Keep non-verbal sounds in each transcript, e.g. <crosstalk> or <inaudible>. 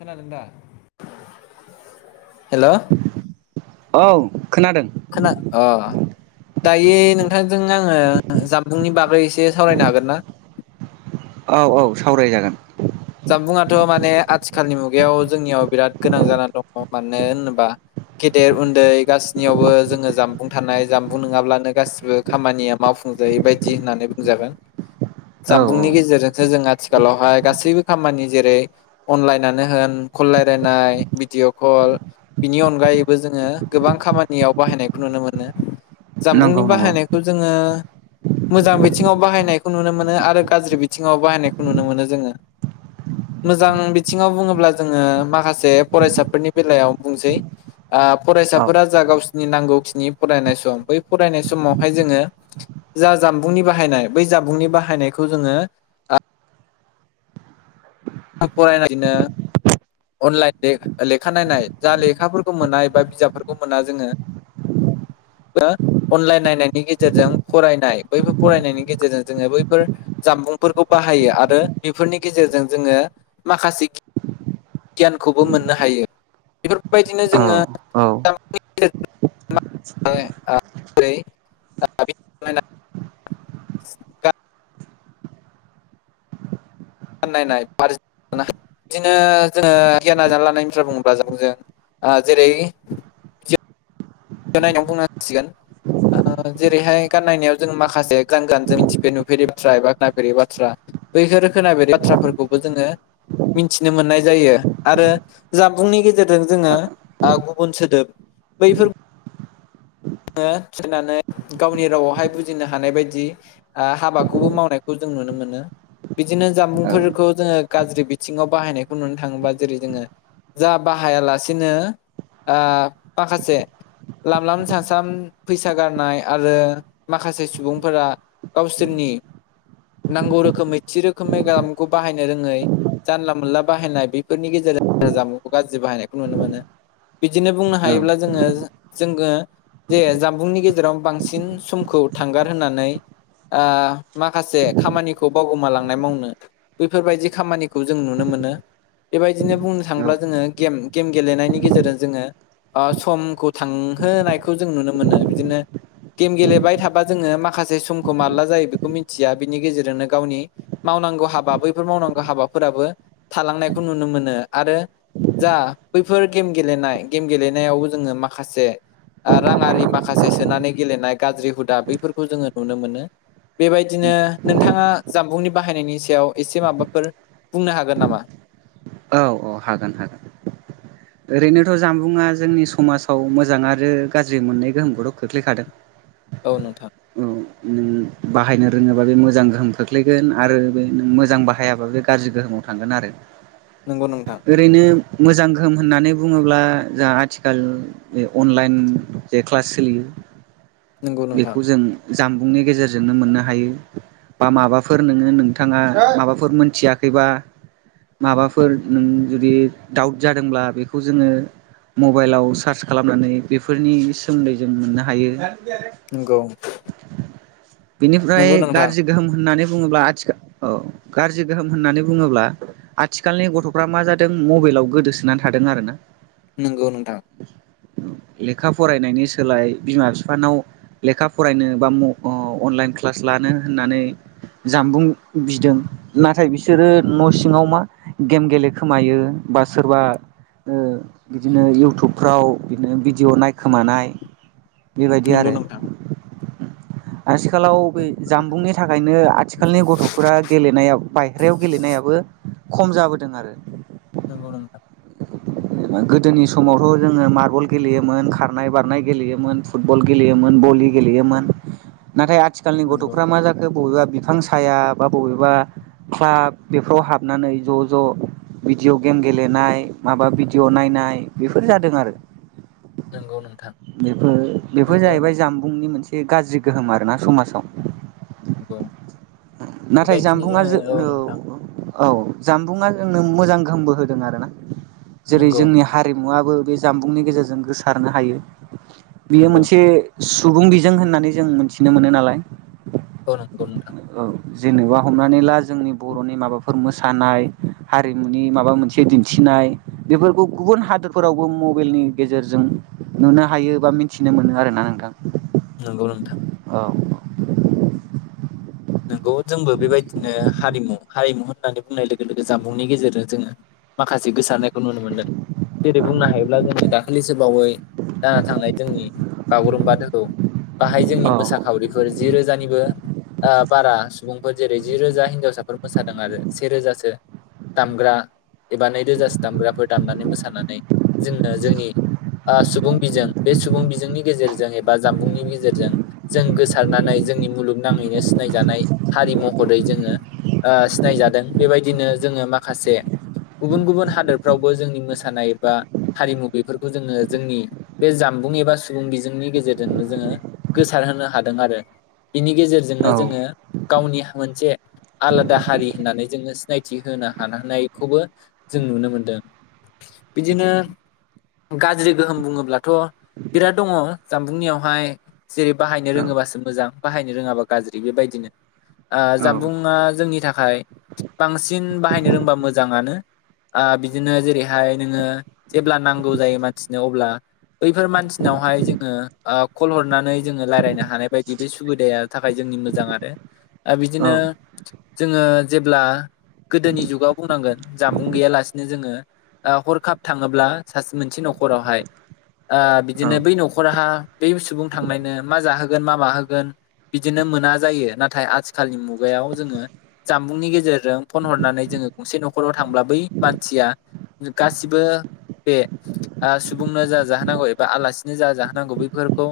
<inaudible> हेल' औ खोनादों खोना अ दायो नोंथांजों आङो जामबुंनि बागै एसे सावरायनो हागोन ना? औ औ सावरायजागोन। जामबुंआथ' माने आथिखालनि मुगायाव जोंनियाव बिराद गोनां जानानानै दङ मानो होनोबा गेदेर उन्दै गाससिनियावबो जोङो जामबुं थानाय जामबुं नङाब्लानो गासिबो खामानिया मावफुं बफुं जायै बायदि होननानै बुंजागोन। औ जानबुंनि गेजेरजोंसो जों आथिखालावहाय गासैबो खामानि जेरै अनलाइनानो होन कल रायलायनाय भिडिअ' कल बिनि अनगायैबो जोङो गोबां खामानियाव बाहायनायखौ नुनो मोनो नंगौ जामबुंनि नंगौ बाहायनायखौ जोङो मोजां बिथिङाव बाहायनायखौ नुनो मोनो आरो गाज्रि बिथिङाव बाहायनायखौ नुनो मोनो जोङो। मोजां बिथिङाव बुङोब्ला जोङो माखासे फरायसाफोरनि बेलायाव बुंसै ओ औ फरायसाफोरा जा गावसिनि नांगौखिनि फरायनाय सम बै फरायनाय समावहाय जोङो जा जामबुंनि बाहायनाय बै जामबुंनि बाहायनायखौ जोङो <unintelligible> अनलाइन ले-लेखा नायनाय जा लेखाफोरखौ मोननाय बा बिजाबफोरखौ मोना जोङो उम ओ अनलाइन नायनायनि गेजेरजों फरायनाय बैफोर फरायनायनि गेजेरजों जोङो बैफोर जाम बुंफोरखौ बाहायो आरो बेफोरनि गेजेरजों जोङो माखासे गियानखौबो मोननो हायो बेफोरबायदिनो औ जोङोे जेर <inaudible> <unintelligible> <inaudible> नायनाय <inaudible> बिदिनो जोङो गियान आरजिना लानाय बुङोब्ला जों जों ओ जेरै नायनानै बुंनांसिगोन जेरैहाय गान नायनायाव जोंङो माखासे गान गानजों मिथिफ नु फेरै बाथ्रा एबा खोननायफेरै बाथ्रा बैफोर खोनाफेरै बाथ्राफोरखौबो जोङो मिथिनो मोननाय जायो आरो जामबुंनि गेजेरजों औ जोङो ओ गुबुन सोदोब बैफोर जोङो थैनानै गावनि रावावहाय बुजिनो हानाय बायदि हाबाखौबो मावनायखौ जों नुनो मोनो बिदिनो जामबुंफोरखौ जोङो गाज्रि बिथिङाव बाहायनायखौ नुनो थाङोबा जेरै जोङो जा बाहायालासिनो ओ माखासे लामलाम साम साम फैसा गारनाय आरो माखासे सुबुंफोरा गावसोरनि नांगौ रोखोमै थि रोखोमै गामखौ बाहायनो रोङै जानला मोनला बाहायनाय बेफोरनि गेजेराव रो जामबुंखौ गाज्रि बाहायनायखौ नुनो मोनो बिदिनो बुंनो हायोब्ला जोङो जोङो जे जामबुंनि गेजेराव बांसिन समखौ थांगार होननानै ओ माखासे खामानिखौ बावगोमालांनाय मावनो बेैफोरबायदि खामानिखौ जों नुनो मोनो मोनो बेबायदिनो बुंनो औ थाङोब्ला जोङो गेम गेम गेलेनायनि गेजेरजों जोङो ओ समखौ थांहोनायखौ जों नुनो मोनो बिदिनो गेम गेलेबाय थाबा जोङो माखासे समखौ माब्ला जायो बेखौ मिथिया बिनि गेजेरजोंनो गावनि माव मावनांगौ हाबा बैफोर मावनांगौ हाबाफोराबो थालांनायखौ नुनो मोनो आरो जा बैफोर गेम गेलेनाय गेम गेलेनायावबो जोङो माखासे ओ राङारि माखासे सोनानै गेलेनाय गाज्रि हुदा बैफोरखौ जोङो नुनो मोनो बेबायदिनो नोंथाङा जामबुंनि बाहायनायनि सायाव एसे माबाफोर बुंनो हागोन नामा औ औ हागोन हागोन ओरैनोथ' जामबुंङा जोंनि समाजाव मोजां आरो गाज्रि मोननै गोहोमखौथ' खोख्लैखादों औ नोंथां औ नों बाहायनो रोङोबा बे मोजां गोहोम खोख्लैगोन आरो बे मोजां बाहायाबा बे गाज्रि गोहोमाव थांगोन आरो नंगौ नोंथां ओरैनो मोजां गोहोम होननानै बुङोब्ला जाहा आथिखाल बे अनलाइन जे क्लास सोलियो नंगौ नोंथां जानबुंनि गेजेरजों जोंनो मोननो हायो बा माबाफोर नोङो नोंथाङा माबाफोर मोनथियाखैबा माबाफोर नों जुदि दाउट जादोंब्ला बेखौ जोङो मबाइलाव सार्च खालामनानै बेफोरनि सोमोन्दै जों मोननो हायो नंगौ बिनिफ्राय नंगौ नोंथां गाज्रि गोहोम होननानै बुङोब्ला आथिखाल औ गाज्रि गोहोम होननानै बुङोब्ला आथिखालनि गथ'फ्रा मा जादों मबाइलाव गोदोसोनानै थादों आरोना नंगौ नोंथां लेखा फरायनायनि सोलाय बिमा बिफानाव लेखा फरायनो बा म अ अनलाइन क्लास लानो होननानै जामबुं बिदों नाथाय बिसोरो न' सिङाव मा गेम गेलेखोमायो बा सोरबा ओ बिदिनो इउटुबफ्राव बिदिनो भिडिअ नायखोमानाय बेबायदि नंगौ आरो नोंथां आथिखालाव बे जामबुंनि थाखायनो आथिखालनि गथ'फोरा गेलेनाया बायह्रायाव गेलेनायाबो खम जाबोदों आरो नोंगौ नोंथां गोदोनि समावथ' जोङो मार्बल गेलेयोमोन खारनाय बारनाय गेलेयोमोन फुटबल गेलेयोमोन भलि गेलेयोन नाथाय आथिखालनि नंगौ गथ'फ्रा मा जाखो बबेबा बिफां साया बा बबेबा क्लाब बेफोराव हाबनानै ज' ज' भिडिअ' गेम गेलेनाय माबा भिडिअ' नायनाय बेफोर जादों आरो। नंगौ नोंथां बेफोर बेफोर नंगौ जाहैबाय जामबुंनि मोनसे गाज्रि गोहोम आरोना समाजाव नंगौ। उम नाथाय बेबायदिनो जानबुंआ जो जोङो नोंथां औ औ जामबुंङा जोंनो मोजां गोहोमबो होदों आरोना जेरै नंगौ जोंनि हारिमुवाबबो बे जामबुंनि गेजेरजों गोसारनो हायो बियो नंगौ मोनसे सुबुं बिजों होननानै जों मिथिनो मोनो नालाय औ नंगौ नोथां। औ जेनेबा हमनानै ला जोंनि बर'नि माबाफोर मोसानाय हारिमुनि माबा मोनसे दिन्थि नाय बेफोरखौ गुबुन हादोरफोरावबो मबाइलनि गेजेरजों नुनो हायो बा मिथिनो मोनो। नो आरो ना नोंथां। नंगौ नोंथां औ औ नोंगौ जोंबो बेबायदिनो हारिमु हारिमु होननानै बुंनाय लोगो लोगो जामबुंनि गेजेरजों जोङो माखासे गोसारनायखौ नुनो मोन्दों जेरै बुंनो हायोब्ला जोङो दाखालिसो बावै जाना थांनाय जोंनि बागुरुम्बा दोहौव बाहाय जोंनि औ औ मोसाखावरिफोर जि रोजानिबो ओ बारा सुबुंफोर जेरै जि रोजा हिनजावसाफोर मोसादों आरो सेेरोजासो दामग्रा एबा नैरोजाासो दामग्राफोर दामनानै मोसानानै जोंनो जोंनि ओ सुबुं बिजों बे सुबुं बिजोंनि गेजेरजों एबा जानबुंनि गेजेरजों जों गोसारनानै जोंनि मुलुगनाङैनो सिनायजानाय हारि महरै जोङो ओ सिनायजादों बेबायदिनो जोङो माखासे गुबुन गुबुन हादोरफ्रावबो जोंनि मोसानाय बा हारिमु बेफोरखौ जोङो जोंनि बे जा सुबुं एबा सुबुं बिजोंनि गेजेरजोंनो जोङो गोसार होनो हादों आरो बिनि गेजेरजोंनो औ जोङो गावनि मोनसे आलादा हारि होननानै जोङो सिनायथि होनो हानो हानायखौबो जों नुनो मोनदों। बिदिनो गाज्रि गोहोम बुङोब्लाथ' बिराद दङ जामबुंनियावहाय जेरै बाहायनो रोङोबासो मोजां बाहायनो रोङाबा गाज्रि बेबायदिनो ओ जामबुंआ जोंनि थाखाय बांसिन बाहायनो रोंबा मोजांङानो ओ बिदिनो जेरैहाय नोङो जेब्ला नांगौ जायो मानसिनो अब्ला बैफोर मानसिनावहाय जोङो ओ कल हरनानै जोङो रायलायनो हानाय बायदि बे सुबिदाया थाखाय जोंनि मोजां आरो आरो ओ औ बिदिनो जोङो जेब्ला। गोदोनि जुगाव बुंनांगोन जानबुं गैयालासिनो जोङो ओ हरखाब थाङोब्ला सास मोनसे न'खरावहाय ओ बिदिनो औ बै न'खरहा बै सुबुं थांनायनो मा जाहोगोन मा माहोगोन बिदिनो मोना जायो नाथाय आथिखालनि मुगायाव जोङो जामबुंनि गेजेरजों फन हरनानै जोङो गंसे न'खराव थांब्ला बै मानसिया गासिबो बे ओ सुबुंनो जा जाहोनांगौ एबा आलासिनो जा जाहोनांगौ बैफोरखौ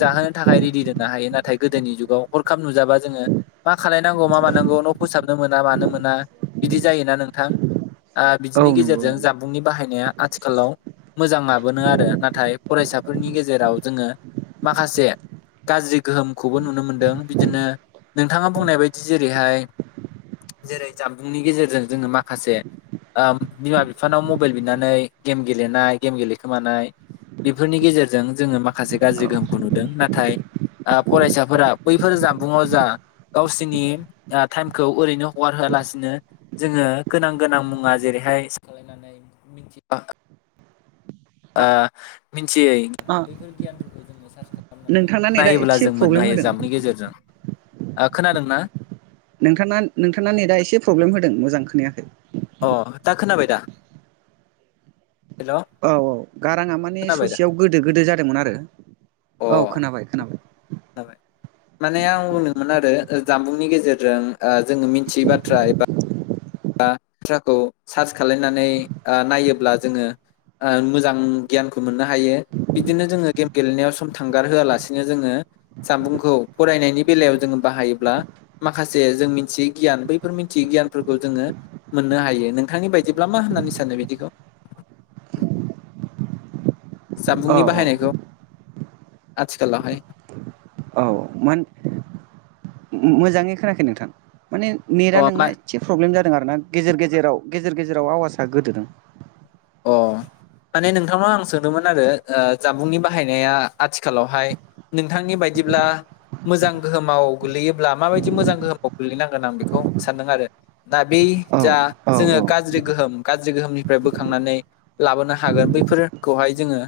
जाहोनो थाखाय रेडि दोननो हायो नाथाय गोदोनि जुग हरखाब नुजाबा जोङो मा खालायनांगौ मा मानांगौ न' फोसाबनो मोना मानो मोना बिदि जायो। नोंथां ओ बिदिनि औ नंगौ गेजेरजों नंगौ जामबुंनि बाहायनाया आथिखालाव मोजां आबोनो आरो नाथाय फरायसाफोरनि गेजेराव जोङो माखासे गाज्रि गोहोमखौबो नुनो मोन दों बिदिनो नोंथाङा बुंनाय बायदि जेरैहाय जेरै जामबुंनि गेजेरजों जोङो माखासे ओम बिमा बिफानाव मबेल बिनानै गेम गेलेनाय गेम गेलेखोमानाय बेफोरनि गेजेरजों जोङो माखासे गाज्रि गोहोमखौ नुदों नाथाय ओ फरायसाफोरा बैफोर जामबुंङाव जा गावसिनि ओ टाइमखौ ओरैनो हगार होआलासिनो जोङो गोनां गोनां मुङा जेरै <inaudible> ओ मिथियै औ बैफोर गियानफोरखौ जोङो सारस नोंथांना खालामनानै नेटआ नायोब्ला एसे जों मोननो प्रब्लेम हायो होदों जामनि गेजेरजों ओ खोनादोंना नोंथाना नोंथाना नेटआ एसे प्रब्लेम होदों मोजां खोनायाखै अह दा खोनाबायदा हेल' औ औ गाराङा माने खोनाबाय दा ससेयाव गोदो गोदो जादोंमोन आरो औ खोनाबाय खोनाबाय। माने आं बुंदोंमोन आरो जामबुंनि गेजेरजों ओ जोङो मिथियै बाथ्रा एबा बा थ्राखौ सार्च खालायनानै ओ नायोब्ला जोङो ओ मोजां गियानखौ मोननो हायो बिदिनो जोङो गेम गेलेनायाव सम थांगार होआलासिनो जोङो जामबुंखौ फरायनायनि बेलायाव जोङो बाहायोब्ला माखासे जों मिथियै गियान बैफोर मिथियै गियानफोरखौ जोङो मोननो हायो नोंथांनि बायदिब्ला मा होननानै सानो बिदिखौ <inaudible> औ जामबुंनि बाहायनायखौ औ आथिखालावहाय अह मोन मोजाङै खोनायाखै नोंथां माने नेटआ अ मा नोंना एडसे प्रब्लेम जादों आरो ना गेजेर गेजेराव गेजेर गेजेराव आवाजा गोदोदों अह माने नोंथांनाव आं सोंदोंमोन आरो ओ जामबुंनि बाहायनाया आथिखालावहाय नोंथांनि बाय दिब्ला मोजां गोहोमाव गोलैयोब्ला माबायदि मोजां गोहोमाव गोलैनांगोन आं बेखौ सानदों आरो दा बे औ जा औ जोङो गाज्रि गोनिफ्राय खांनानै लाबोनो हागोन बैफोरखौहाय जोङो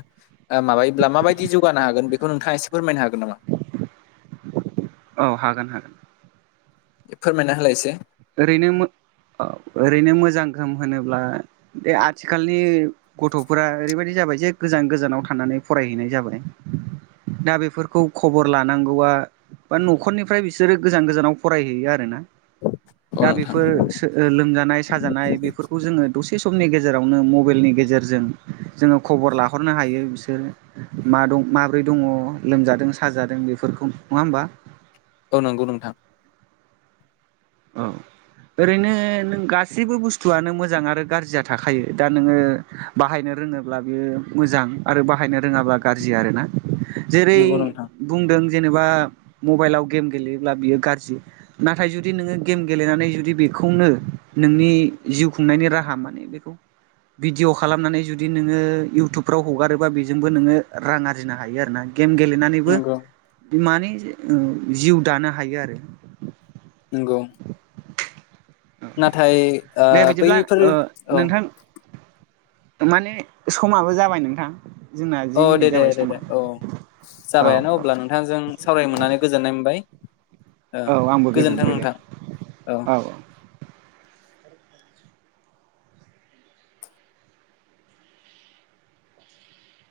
ओ माबायोब्ला माबायदि जौगानो हागोन बेखौ नोंथाङा एसे फोरमायनो हागोन नामा औ हागोन हागोन फोरमायना होलाय एसे ओरैनो मो औ ओरैनो मोजां गोहोम होनोब्ला बे आथिखालनि गथ'फोरा ओरैबायदि जा बाय जे गोजान गोजानाव थानानै फरायहैनाय जाबाय दा बेफोरखौ खबर लानांगौआ बा न'खरनिफ्राय बिसोरो गोजान गोजानाव फरायहैयो आरो ना औ दा नोंथां बेफोर लोमजानाय साजानाय बेफोरखौ जोङो दसे दसे समनि गेजेरावनो मबाइलनि गेजेरजों जोङो खबर लाहरनो हायो बिसोरो मा माब्रै दङ लोमजादों साजादों बेफोरखौ नङा होमबा औ नंगौ नोंथां औ ओरैनो नों गासैबो बुस्थुआनो मोजां आरो गाज्रिया थाखायो दा नोङो बाहायनो रोङोब्ला बेयो मोजां आरो बाहायनो रोङाब्ला गाज्रि आरोना जेरै नंगौ नोंथां बुंदों जेनेबा मबाइलाव गेम गेलेयोब्ला बियो गाज्रि ना जुदि नोङो गेम गेलेनानै जुदि बेखौनो नोंनि जिउ खुंनायनि राहा माने बेखौ भिडिअ' खालामनानै जुदि नोङो इउटुबफ्राव हगारोबा बेजोंबो नोङो रां आरजिनो हायो आरोना गेम गेलेनानैबो नंगौ बिमानि जिउ दानो हायो आरो नोंगौ नाथाय ओ दे बिदिब्ला बैफोर ओ औ नोंथां माने समाबो जाबाय नोंथां। जोंना औ जि दे मिनिट दे जाबाय दे समा दे औ औ जाबायानो औ अब्ला नोंथांजों सावराय मोननानै गोजोननाय मोनबाय। ओ औ आंबो गोजोन गोजोन्थों बाय दे नोंथां औ औ